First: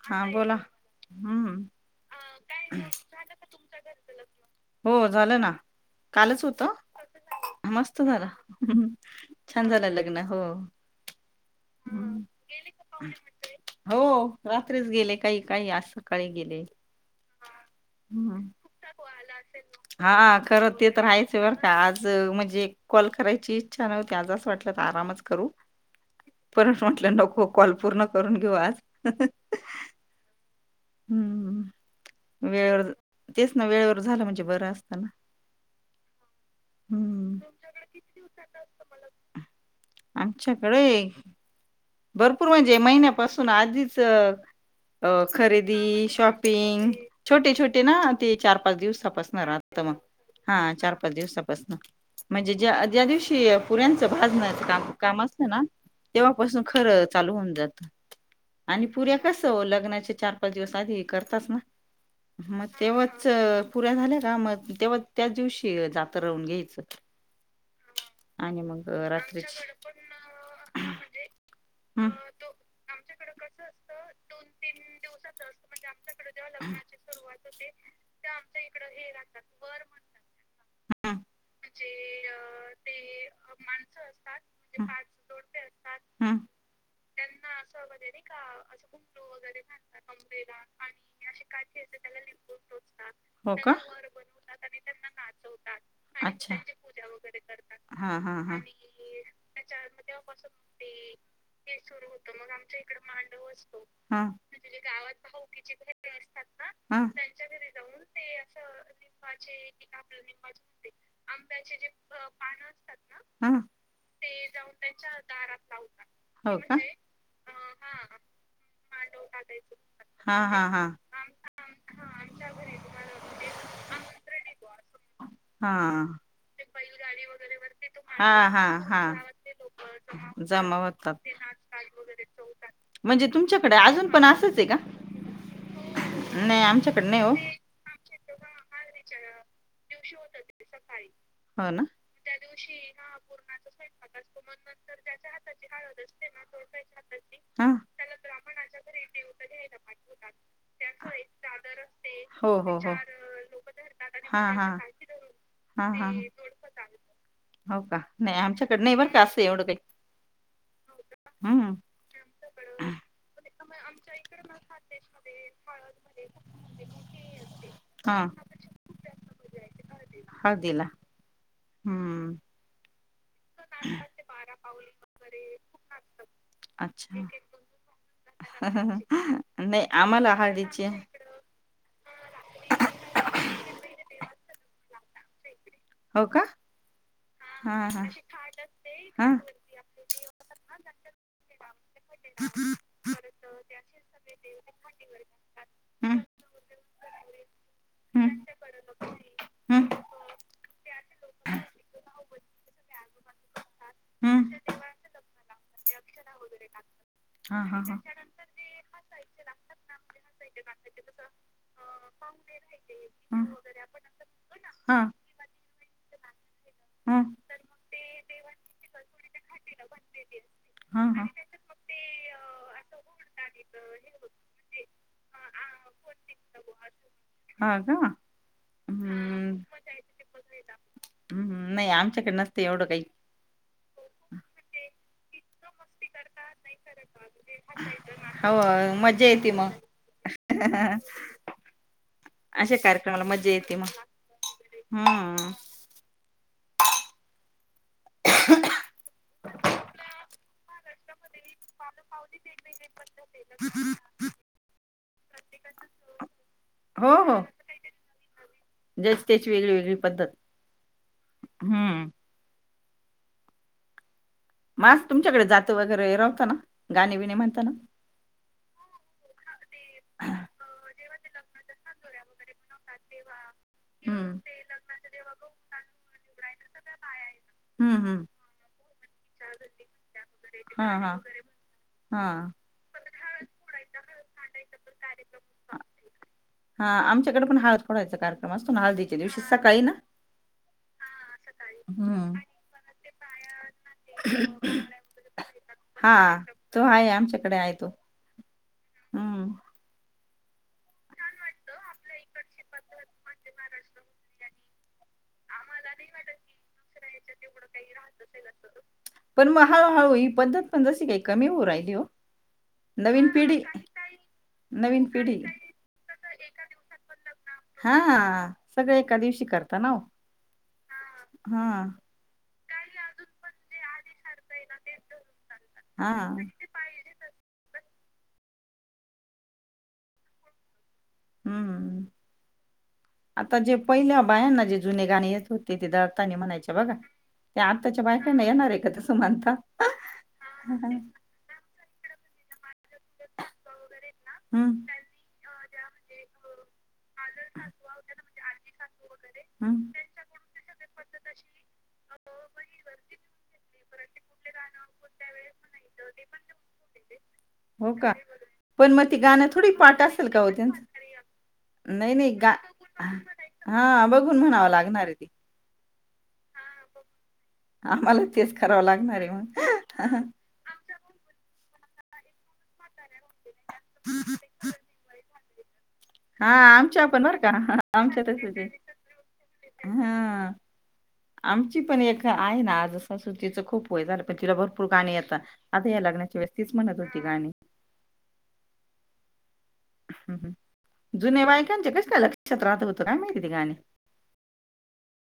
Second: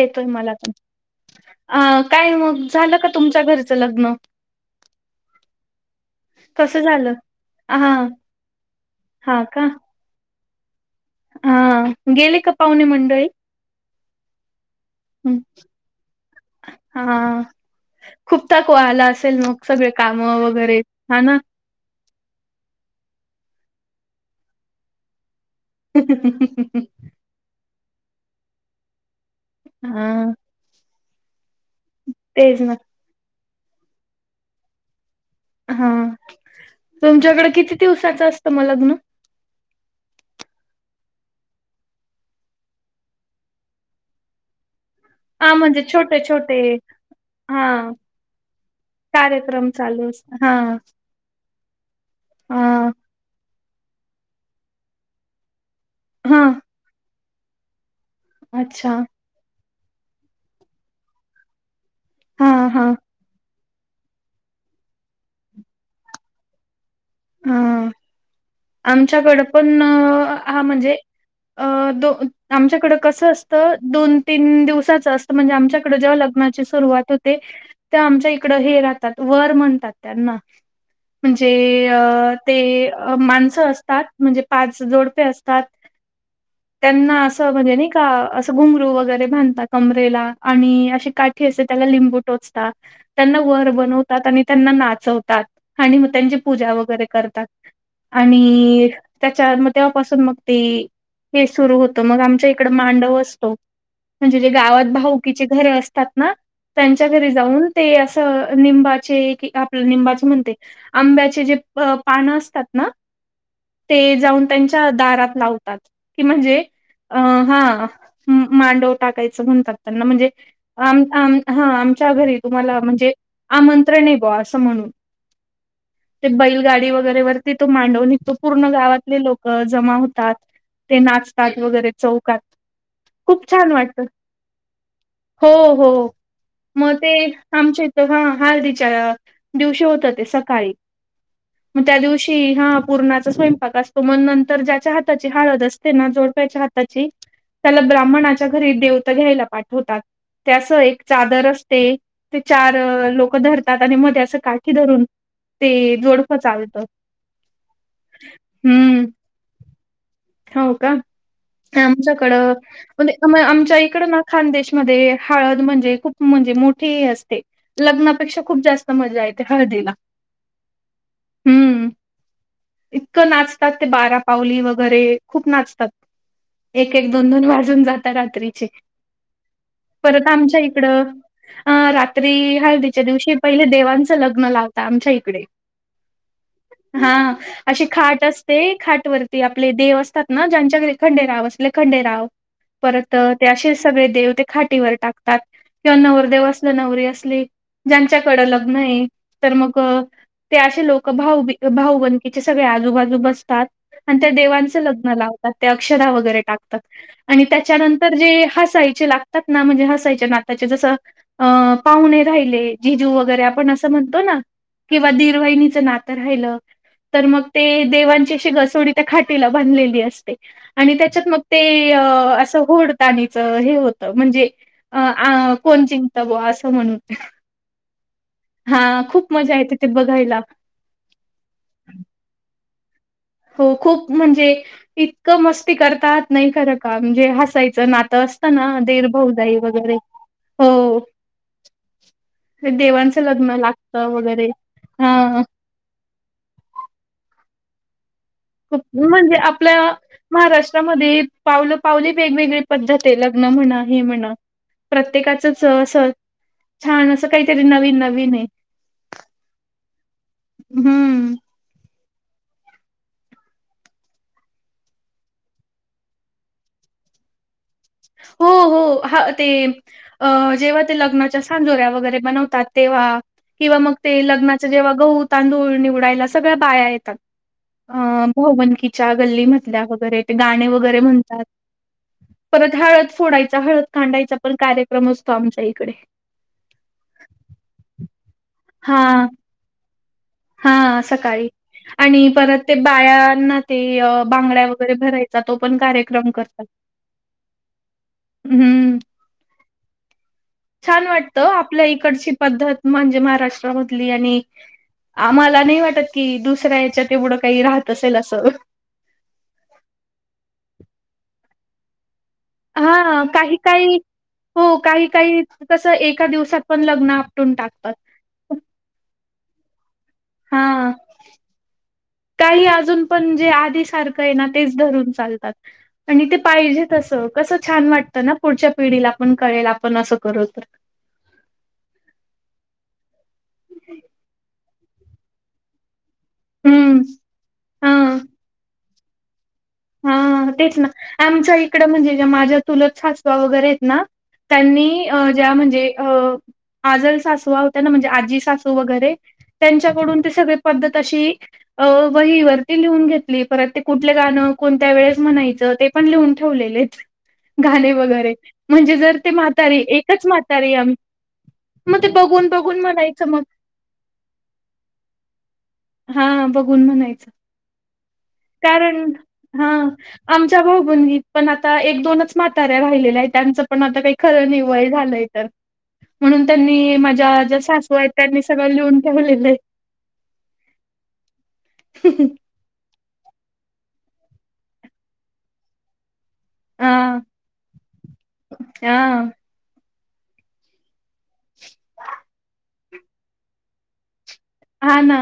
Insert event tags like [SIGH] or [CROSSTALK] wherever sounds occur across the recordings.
येतोय हा मला बोला पण हम् अ काय मग झालं का तुमच्या घरचं लग्न हो झालं ना कालच होत कसं झालं हा मस्त झालं हा का छान झालं लग्न हो. हा हम्म. गेले का पाहुणे मंडळी. हो. रात्रीच गेले, हं, काय आज सकाळी गेले. हा खूप थकवा आला असेल मग सगळे काम वगैरे हा ना करायची इच्छा नव्हती आज असं वाटलं तर आरामच करू. पर हा म्हटलं नको काॅल पूर्ण करु. करून घेऊ आज. हम्मम तेच ना वेळ तेच ना वेळेवर झालं म्हणजे बरं असताना. हा तुमच्याकडे किती दिवसाचं असतं मग लग्न? आमच्याकडे. भरपूर म्हणजे महिन्यापासून आधीच अ हा म्हणजे खरेदी छोटे छोटे शॉपिंग छोटे हा छोटे ना ते चार पाच दिवसापासन कार्यक्रम राहत मग चालू असत हा चार पाच दिवसापासन म्हणजे ज्या हा ज्या दिवशी पुऱ्यांचं भाज न्याच काम काम असतं ना. हा तेव्हापासून चालू होऊन जात आणि अच्छा पुऱ्या कसं होल लग्नाचे चार पाच दिवस आधी हे करतात ना हा हा मत्ेवच पुऱ्या झाल्या का मग तेव्हा त्याच दिवशी जाता राहून घ्यायचं ह आणि मग आमच्याकड रात्रीची पण हा म्हणजे अ दो हम्म आमच्याकड कसं असतं दोन तीन दिवसाचं असतं म्हणजे आमच्याकड जेव्हा लग्नाची सुरुवात होते तेव्हा आमच्या इकड हे राहतात वर म्हणतात त्यांना हम्म म्हणजे अ ते माणसं असतात म्हणजे पाच हम्म जोडपे असतात हम्म त्यांना असं म्हणजे नाही का असं घुमरू वगैरे बांधत कमरेला आणि अे काठी असते त्याला लिंबू टोचतात त्यांना हो वर का? बनवतात आणि त्यांना नाचवतात आणि मग त्यांची पूजा वगैरे करतात हा हा हा आणि त्याच्या तेव्हापासून मग ते हे सुरु होत मग आमच्या इकड मांडव असतो हा म्हणजे जे गावात भाऊकीचे घर असतात ना त्यांच्या हा घरी जाऊन ते असं लिंबाचे आपलं लिंबाचे म्हणते आंब पान असतात ना हा ते जाऊन त्यांच्या दारात लाव कि हो म्हणजे का अ हा मांडव टाकायचं म्हणतात त्यांना म्हणजे हा हा हा आम हा आमच्या घरी तुम्हाला म्हणजे आमंत्रण येतो असं म्हणून हा. ते बैलगाडी वगैरे वरती तो मांडव हा निघतो हा पूर्ण हा गावातले लोक जमा होतात जमा ते होतात नाचतात वगैरे चौकात म्हणजे खूप छान तुमच्याकडे वाटत अजून पण असंच आहे का? हो हो नाही मग आमच्याकडे ते नाही हो आमच्या इथ हा हळदीच्या दिवशी होत ते सकाळी हो ना मग त्या दिवशी हा पूर्णाचा स्वयंपाक असतो मग नंतर ज्याच्या हात हाची हळद असते ना जोडप्याच्या हाताची हा त्याला ब्राह्मणाच्या घरी देवता घ्यायला पाठवतात त्यास एक चादर असते ते हो चार हो हो. लोक धरतात आणि मध्ये अस हा हा काठी धरून हा ते हा जोडपं चालतं हो का नाही आमच्याकड नाही हम्म बर का असं एवढं काही हो का हम्म. आमच्याकडं मआमच्या इकड ना खानदेश मध्ये हळद म्हणजे खूप म्हणजे मोठी असते हा लग्नापेक्षा खूप जास्त मजा येते हळदीला हळदीला हम्म इतक नाचतात ते बारा पावली वगैरे खूप नाचतात एक एक अच्छा. दोन दोन वाजून जातात रात्रीची नाही परत आम्हाला आमच्या इकड हळदीची अ ्री हळदीच्या दिवशी पहिले देवांचं लग्न लावता आमच्या इकडे हो का हा हा अशी हा खाट असते खाट हा वरती आपले देव अस ज्यांच्याकडे खंडेराव असले खंडेराव परत ते असे सगळे देव ते खाटीवर टाकतात किंवा हम्म नवरदेव असल नवरी असली ज्यांच्याकड हम्म लग्न आहे तर मग हम्म ते असे लोक भाऊी भाऊ बंकीेचे सगळे आजूबाजू बसतात आणि त्या हम्म देवांच लग ात अ वरे टाकतात आणि हा हा हा त्याच्यांतर जे हसायचे लागतात म्हणजे हसायचे ना जस पाहुणे राहिले जजू हा वगरे आपण अस म्हणतो ना किंवा [UNINTELLIGIBLE] नातं राहिलं हा तर मग ते देवांची अशी घसोडी त्या खाटीला बांधलेली. [UNINTELLIGIBLE] आणि हा हा त्याच्यात मग ते अ अस [UNINTELLIGIBLE] हे होत म्हणजेअ आ कोणाची [UNINTELLIGIBLE] म्हणून हा का हा खूप मज्जा हम्म येते. बघायला. नाही आमच्याकडनं नस तेवढं काही. हो खूप म्हणजे इतकं मस् ती करतात नाही खरं का म्हणजे हसायचं नातं हो असतं ना दिर मज्जा येते भाऊजाई मग वगैरे हो अशा देवांचं कार्यक्रमाला मज्जा लग्न येते लागत मग वगैरे हा हम्म [UNINTELLIGIBLE] म्हणजे आपल्या महाराष्ट्रामध्ये पावलं पावली वेगवेगळी पद्धत आहे लग्न म्हणा ही म्हणा प्रत्येकाचच असं छान हो असं हो काहीतरी नवीन नवीन ने ज्याची त्याची वेगळीवेेगळी पद्धत. हम्म हम्. हम्म. मग आता तुमच्याकडे जातं वगैरे रावता ना गाणे बिनी म्हणता ना? हो हो ह ते अ जेव्हा ते लग्नाच्या.... खांजोऱ्या वगैरे बनवतात तेव्हा... किंवा मग ते हम्म लग्नाच जेव्हा गहू तांदूळ निवडायला सगळ्या बाया येतात हम्म हम्म अं भाऊबनकीच्या गल्लीमधल्या वगैरे ते गाणे हा वगैरे हा म्हणतात. हा हळद फोडायचा हळद खांडायचा पण कार्यक्रम असतो आमच्या इकडे.... हा आमच्याकडे पण हळद फोडायचा कार्यक्रम असतो ना हा हळदीच्या दिवशी सकाळी ना... हा सकाळी आणि हम्म. परत ते बाया... [UNINTELLIGIBLE] ते बांगड्या वगैरे भरायचा तो पण कार्यक्रम हा करतात तो आहे आमच्याकडे आहे तो हम्म... हम्म छान वाटतं आपल्या इकडची पद्धत म्हणजे महाराष्ट्रामधली आणि आम्हाला नाही वाटत कि दुसऱ्यायाच्या तेवढं काही राहत असेल असं.... पण मग हळूहळू ही पद्धत पण जशी काही कमी होइ.. [UNINTELLIGIBLE] देऊ हा काही काही हो नवीन काही पिढी काही तस एक... एका दिवसात पण लग्न.... हा टाकतात सगळे एकादवशी.... करता नाऊ... हा हा.... काही अजून पण जे आधी सारखं आहे ना तेच धरून चालतात.... हा आणि ते पाहिजे तस कस छान वाटत... ना पुढच्या पिढीला आपण कळेल आपण असं करू तर.. हम्म आता जे पहिल्या बायांना जे... जुने गाणी येत होते तिथ.. म्हणायच्या बघा हम्म ते आत्ताच्या हा बायकांना येणार आहे का तस... सुमता... हा तेच ना आमच्या इकडं म्हणजे... माझ्या... चुलत सासवा वगैरे आहेत ना त्यांनी ज्या म्हणजे अ... आजल सासवा होत्या ना म्हणजे आजी सासू वगैरे हम्म त्यांच्याकडून ते सगळी पद्धत अशी.... अ वहीवरती लिहून घेतली परत ते कुठले गाणं... कोणत्या वेळेस म्हणायचं ते पण लिहून ठेवलेलेत... गाणे हो का वगैरे पण म्हणजे मग ती जर ते गाणं थोडी म्हातारी पाठ एकच असेल का ओ म्हातारी आम्ही त्याना मग ते नाही नाही बघून गा बघून म्हणायचं मग हा बघून म्हणावं लागणार आहे ती... हा बघून म्हणायचं. आम्हाला तेच करावा कारण लागणार आहे मग हा आमच्या भाऊ गुगीत पण आता एक दोनच म्हाताऱ्या राहिलेल्यात त्यांच पण पण आता काही खरं नाही वय झालंय तर म्हणून हा त्यांनी आमच्या पण बर माझ्या का ज्या सासू आहेत आमच्यातच त्यांनी सगळं लिहून ठेवलेलं आहे. हा आमची पण एक आहे ना आजच. सासू तिचं खूप वय झालं पण तिला भरपूर गाणी येतात आता या लग्न त्त्यावेळी तीच म्हणत होती हा गाणी हा. हम्म हम्. जुन्या बायकांचे कस काय लक्षात राहत होते. त काय म्हणतीती गाणी हा ना?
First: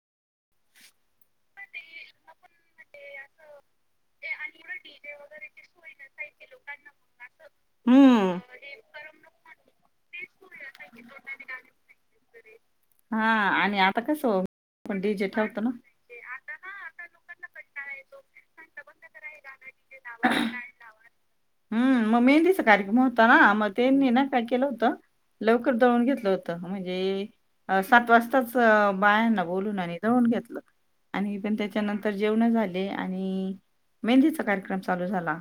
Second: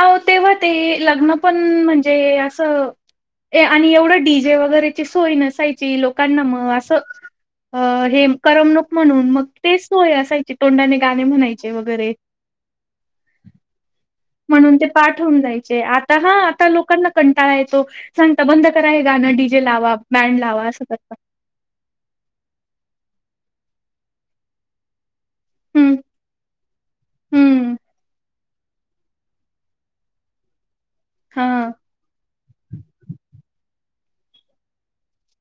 अहो ते होते ते लग्न पण म्हणजे अस आणि एवढ डी जे वगैरेची सोय नसायची लोकांना मग असं हे हम्म करमणूक म्हणून मग ते सोय असायची तोंडाने गाणे म्हणायचे वगैरे हा आणि आता कसं म्हणून ते आपण डी जे पाठवून ठेवतो ना जायचे आता हा आता लोकांना कंटाळा येतो सांगता बंद आहे ना डी जे लावा बँड लावा अस करतात. हम्म, मग मेहंदीचा कार्यक्रम होता ना मग तेनी ना काय केलं होतं. लवकर हम्म दळून घेतलं होत म्हणजे हम्म सात वाजताच. बायांना बोलून नि जळून घेतलं. आणि हा पण त्याच्या नंतर जेवण झाले आणि मेहंदीचा कार्यक्रम चालू झाला.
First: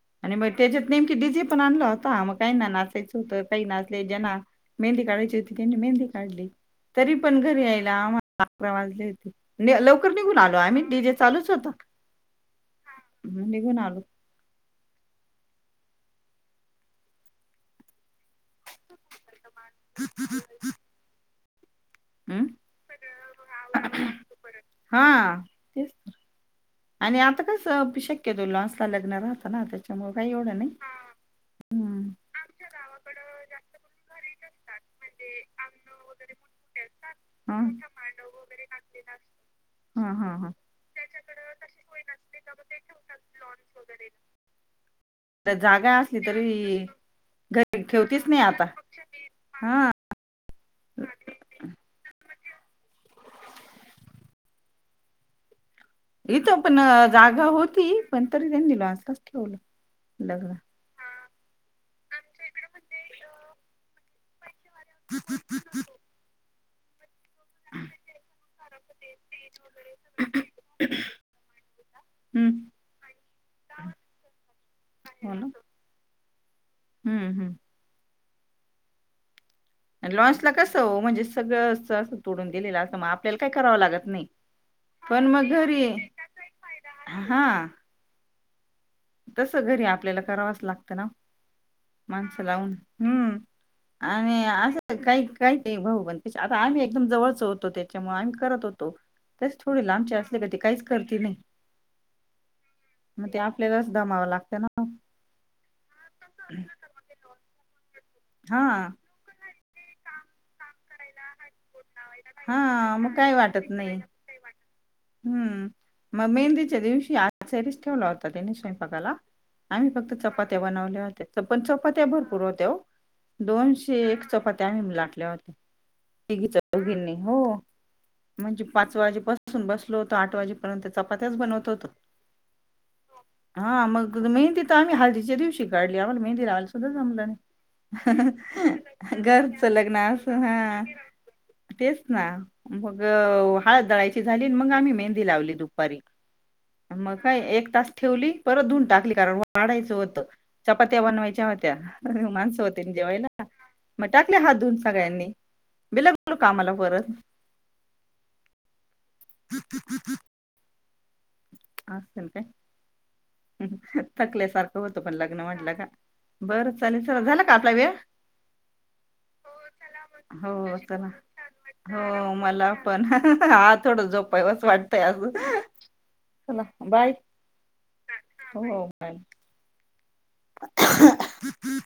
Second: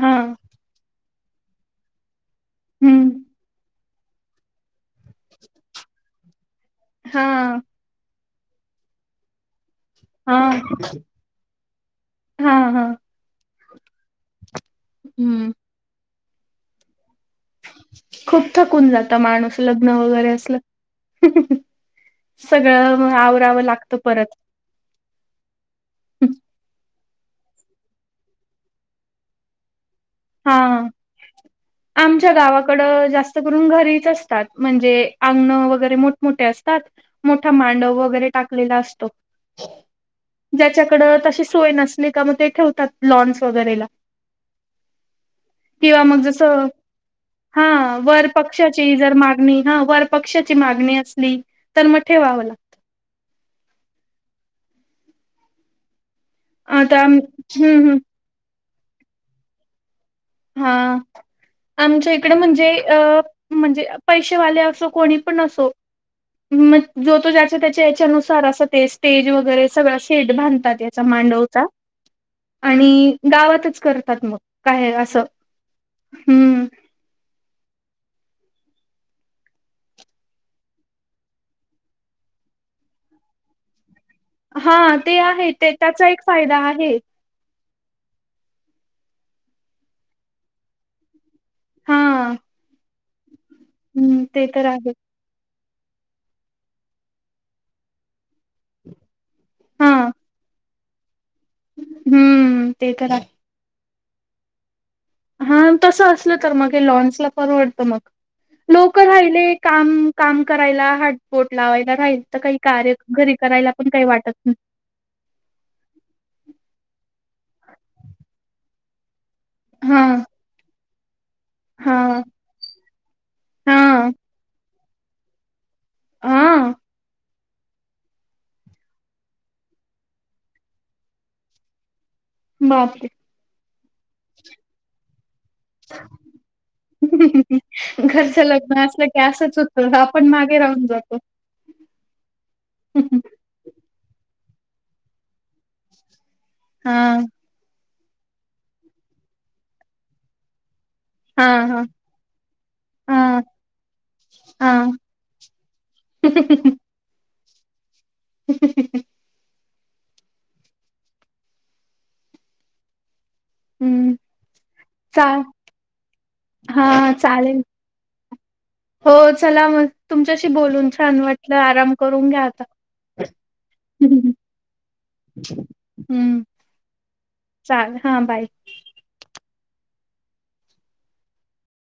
हा आणि मग त्याच्यात नाही डीझी पण आणल आता काही नासायच हम्म होत काही ना जना मेंदी कााच होती त्यांन मेंदी झाली. तरी हा पण घरी यायला आ अकरा वाजले तेे लवकर निघून हा आलो आम्ही डी जे चालूच होत. हा हा [UNINTELLIGIBLE] हम्म खूप थकून जात माणूस लग्न वगैरे असलं हं, सगळं आवरावं लागतं परत हां, तेच आणि आता कस शक्यतो लसला लग्न राहता ना त्या हा हम्म. आमच्या गावाकड जास्त करून घरीच असत ात म्हणजे अंगण वगैरे मोठमोठे असतात मोठा हां. मांडव वगैरे टाकलेला असतो हां, हां, हां. ज्याच्याकड तशी सोय नसणे का मग ते ठेवतात लॉन्स वगैरेला तर जागा किंवा असली मग जस तरी हा घरी ठेवतीच वर नाही आता. पक्षाची जर मागणी हा हां. वर पक्ष मागणी असली तर म ठेवाला इथं पण आता हम्म जागा होती हम्म पण तरी त्यांनी लाच ठेवलं लग्न. हा आमच्या इकड म्हणजे अ म्हणजे पैसे वाले अस कोणी पण असो म जो त त्या याच्यानुसार अस ते स्टेज वगैरे सग सेट बांधतात याचा मांडवचा हं. आणि गावातच करतात मग काय अस ब ना हम्म हम्म आणि लॉन्सला कसं हो म्हणजे सगळं असं असं तोडून दिलेलं असतं मग आपल्याला काय करावं लागत नाही. हा ते पण मग आहे ते घरी त्याचा एक फायदा आहे. हां, तसं घरी आपल्याला करावंच लागतं ना. हा माणसं लावून. हम्म. हम्म आणि ते तर आहे काही काही ते भाऊ पण कसे आता आम्ही एकदम जवळचे होतो त्याच्यामुळे आम्ही करत होतो. तेच थोडे हा लांबचे असले तर ते काहीच करते नाही. हम्म ते तर आहे. तस दमावं लागतं ना. हां. तसं असलं तर मग हे लॉन्सला परवडतं मग. हा लोकं राहिले ते काम काम करायला हातबोट लावाय राहील, तर काही कार्य हा मग काही घरी वाटत करायला पण नाही काही वाटत नाही. हम्म. मग मेहंदीच्या दिवशी आचारीच ठेवला होता त्यांनी स्वय. बघायला. आम्ही हा फक्त चपात्या बनवल्या हो त्यापण चपात्या हा भरपूर होत्या ओ, दोनशे हा एक चपाती. त्यांनी लाटल्या होत्या. तिघी हा चौघींनी हो. म्हणजे पाच वाजेपसून बस लो होतो. आठ वाजेपर्यंत चपात्याच बनवत होतो. बापरे. हा मग नाही तिथं आम्ही हळदीच्या दिवशी ते काढल्यावर मेहंदी लावायला सुद्धा जमलं घरचं लग्न असलं की नाही. असंच घरचं होतं लग्न आपण असं मागे हा. राहून जातो तेच ना मग हळद दळायची झाली मग आम्ही मेहंदी लावली दुपारी. मग हा काय एक तास ठेवली परत धुऊन टाकली, कारण वाढायचं होतं. चपात्या हा बनवायच्या होत्या. हा माणसं होते ना हा जेवायला, मग टाकले हात हा धुवून सगळ्यांनी. मिलखालो कामाला परत. [INAUDIBLE] असंल काय? हम्म थकल्यासारखं होतं पण चा लग्न म्हंटलं का. बरं हा चालेल चला झालं का चालेल आपला वेळ? हो चला मग तुमच्याशी हो बोलून चला छान वाटलं आराम करून हो घ्या आता मला पण हा थोडं झोपावच वाटतंय आज हम्म चला बाय चालेल हां बाय हो बा ह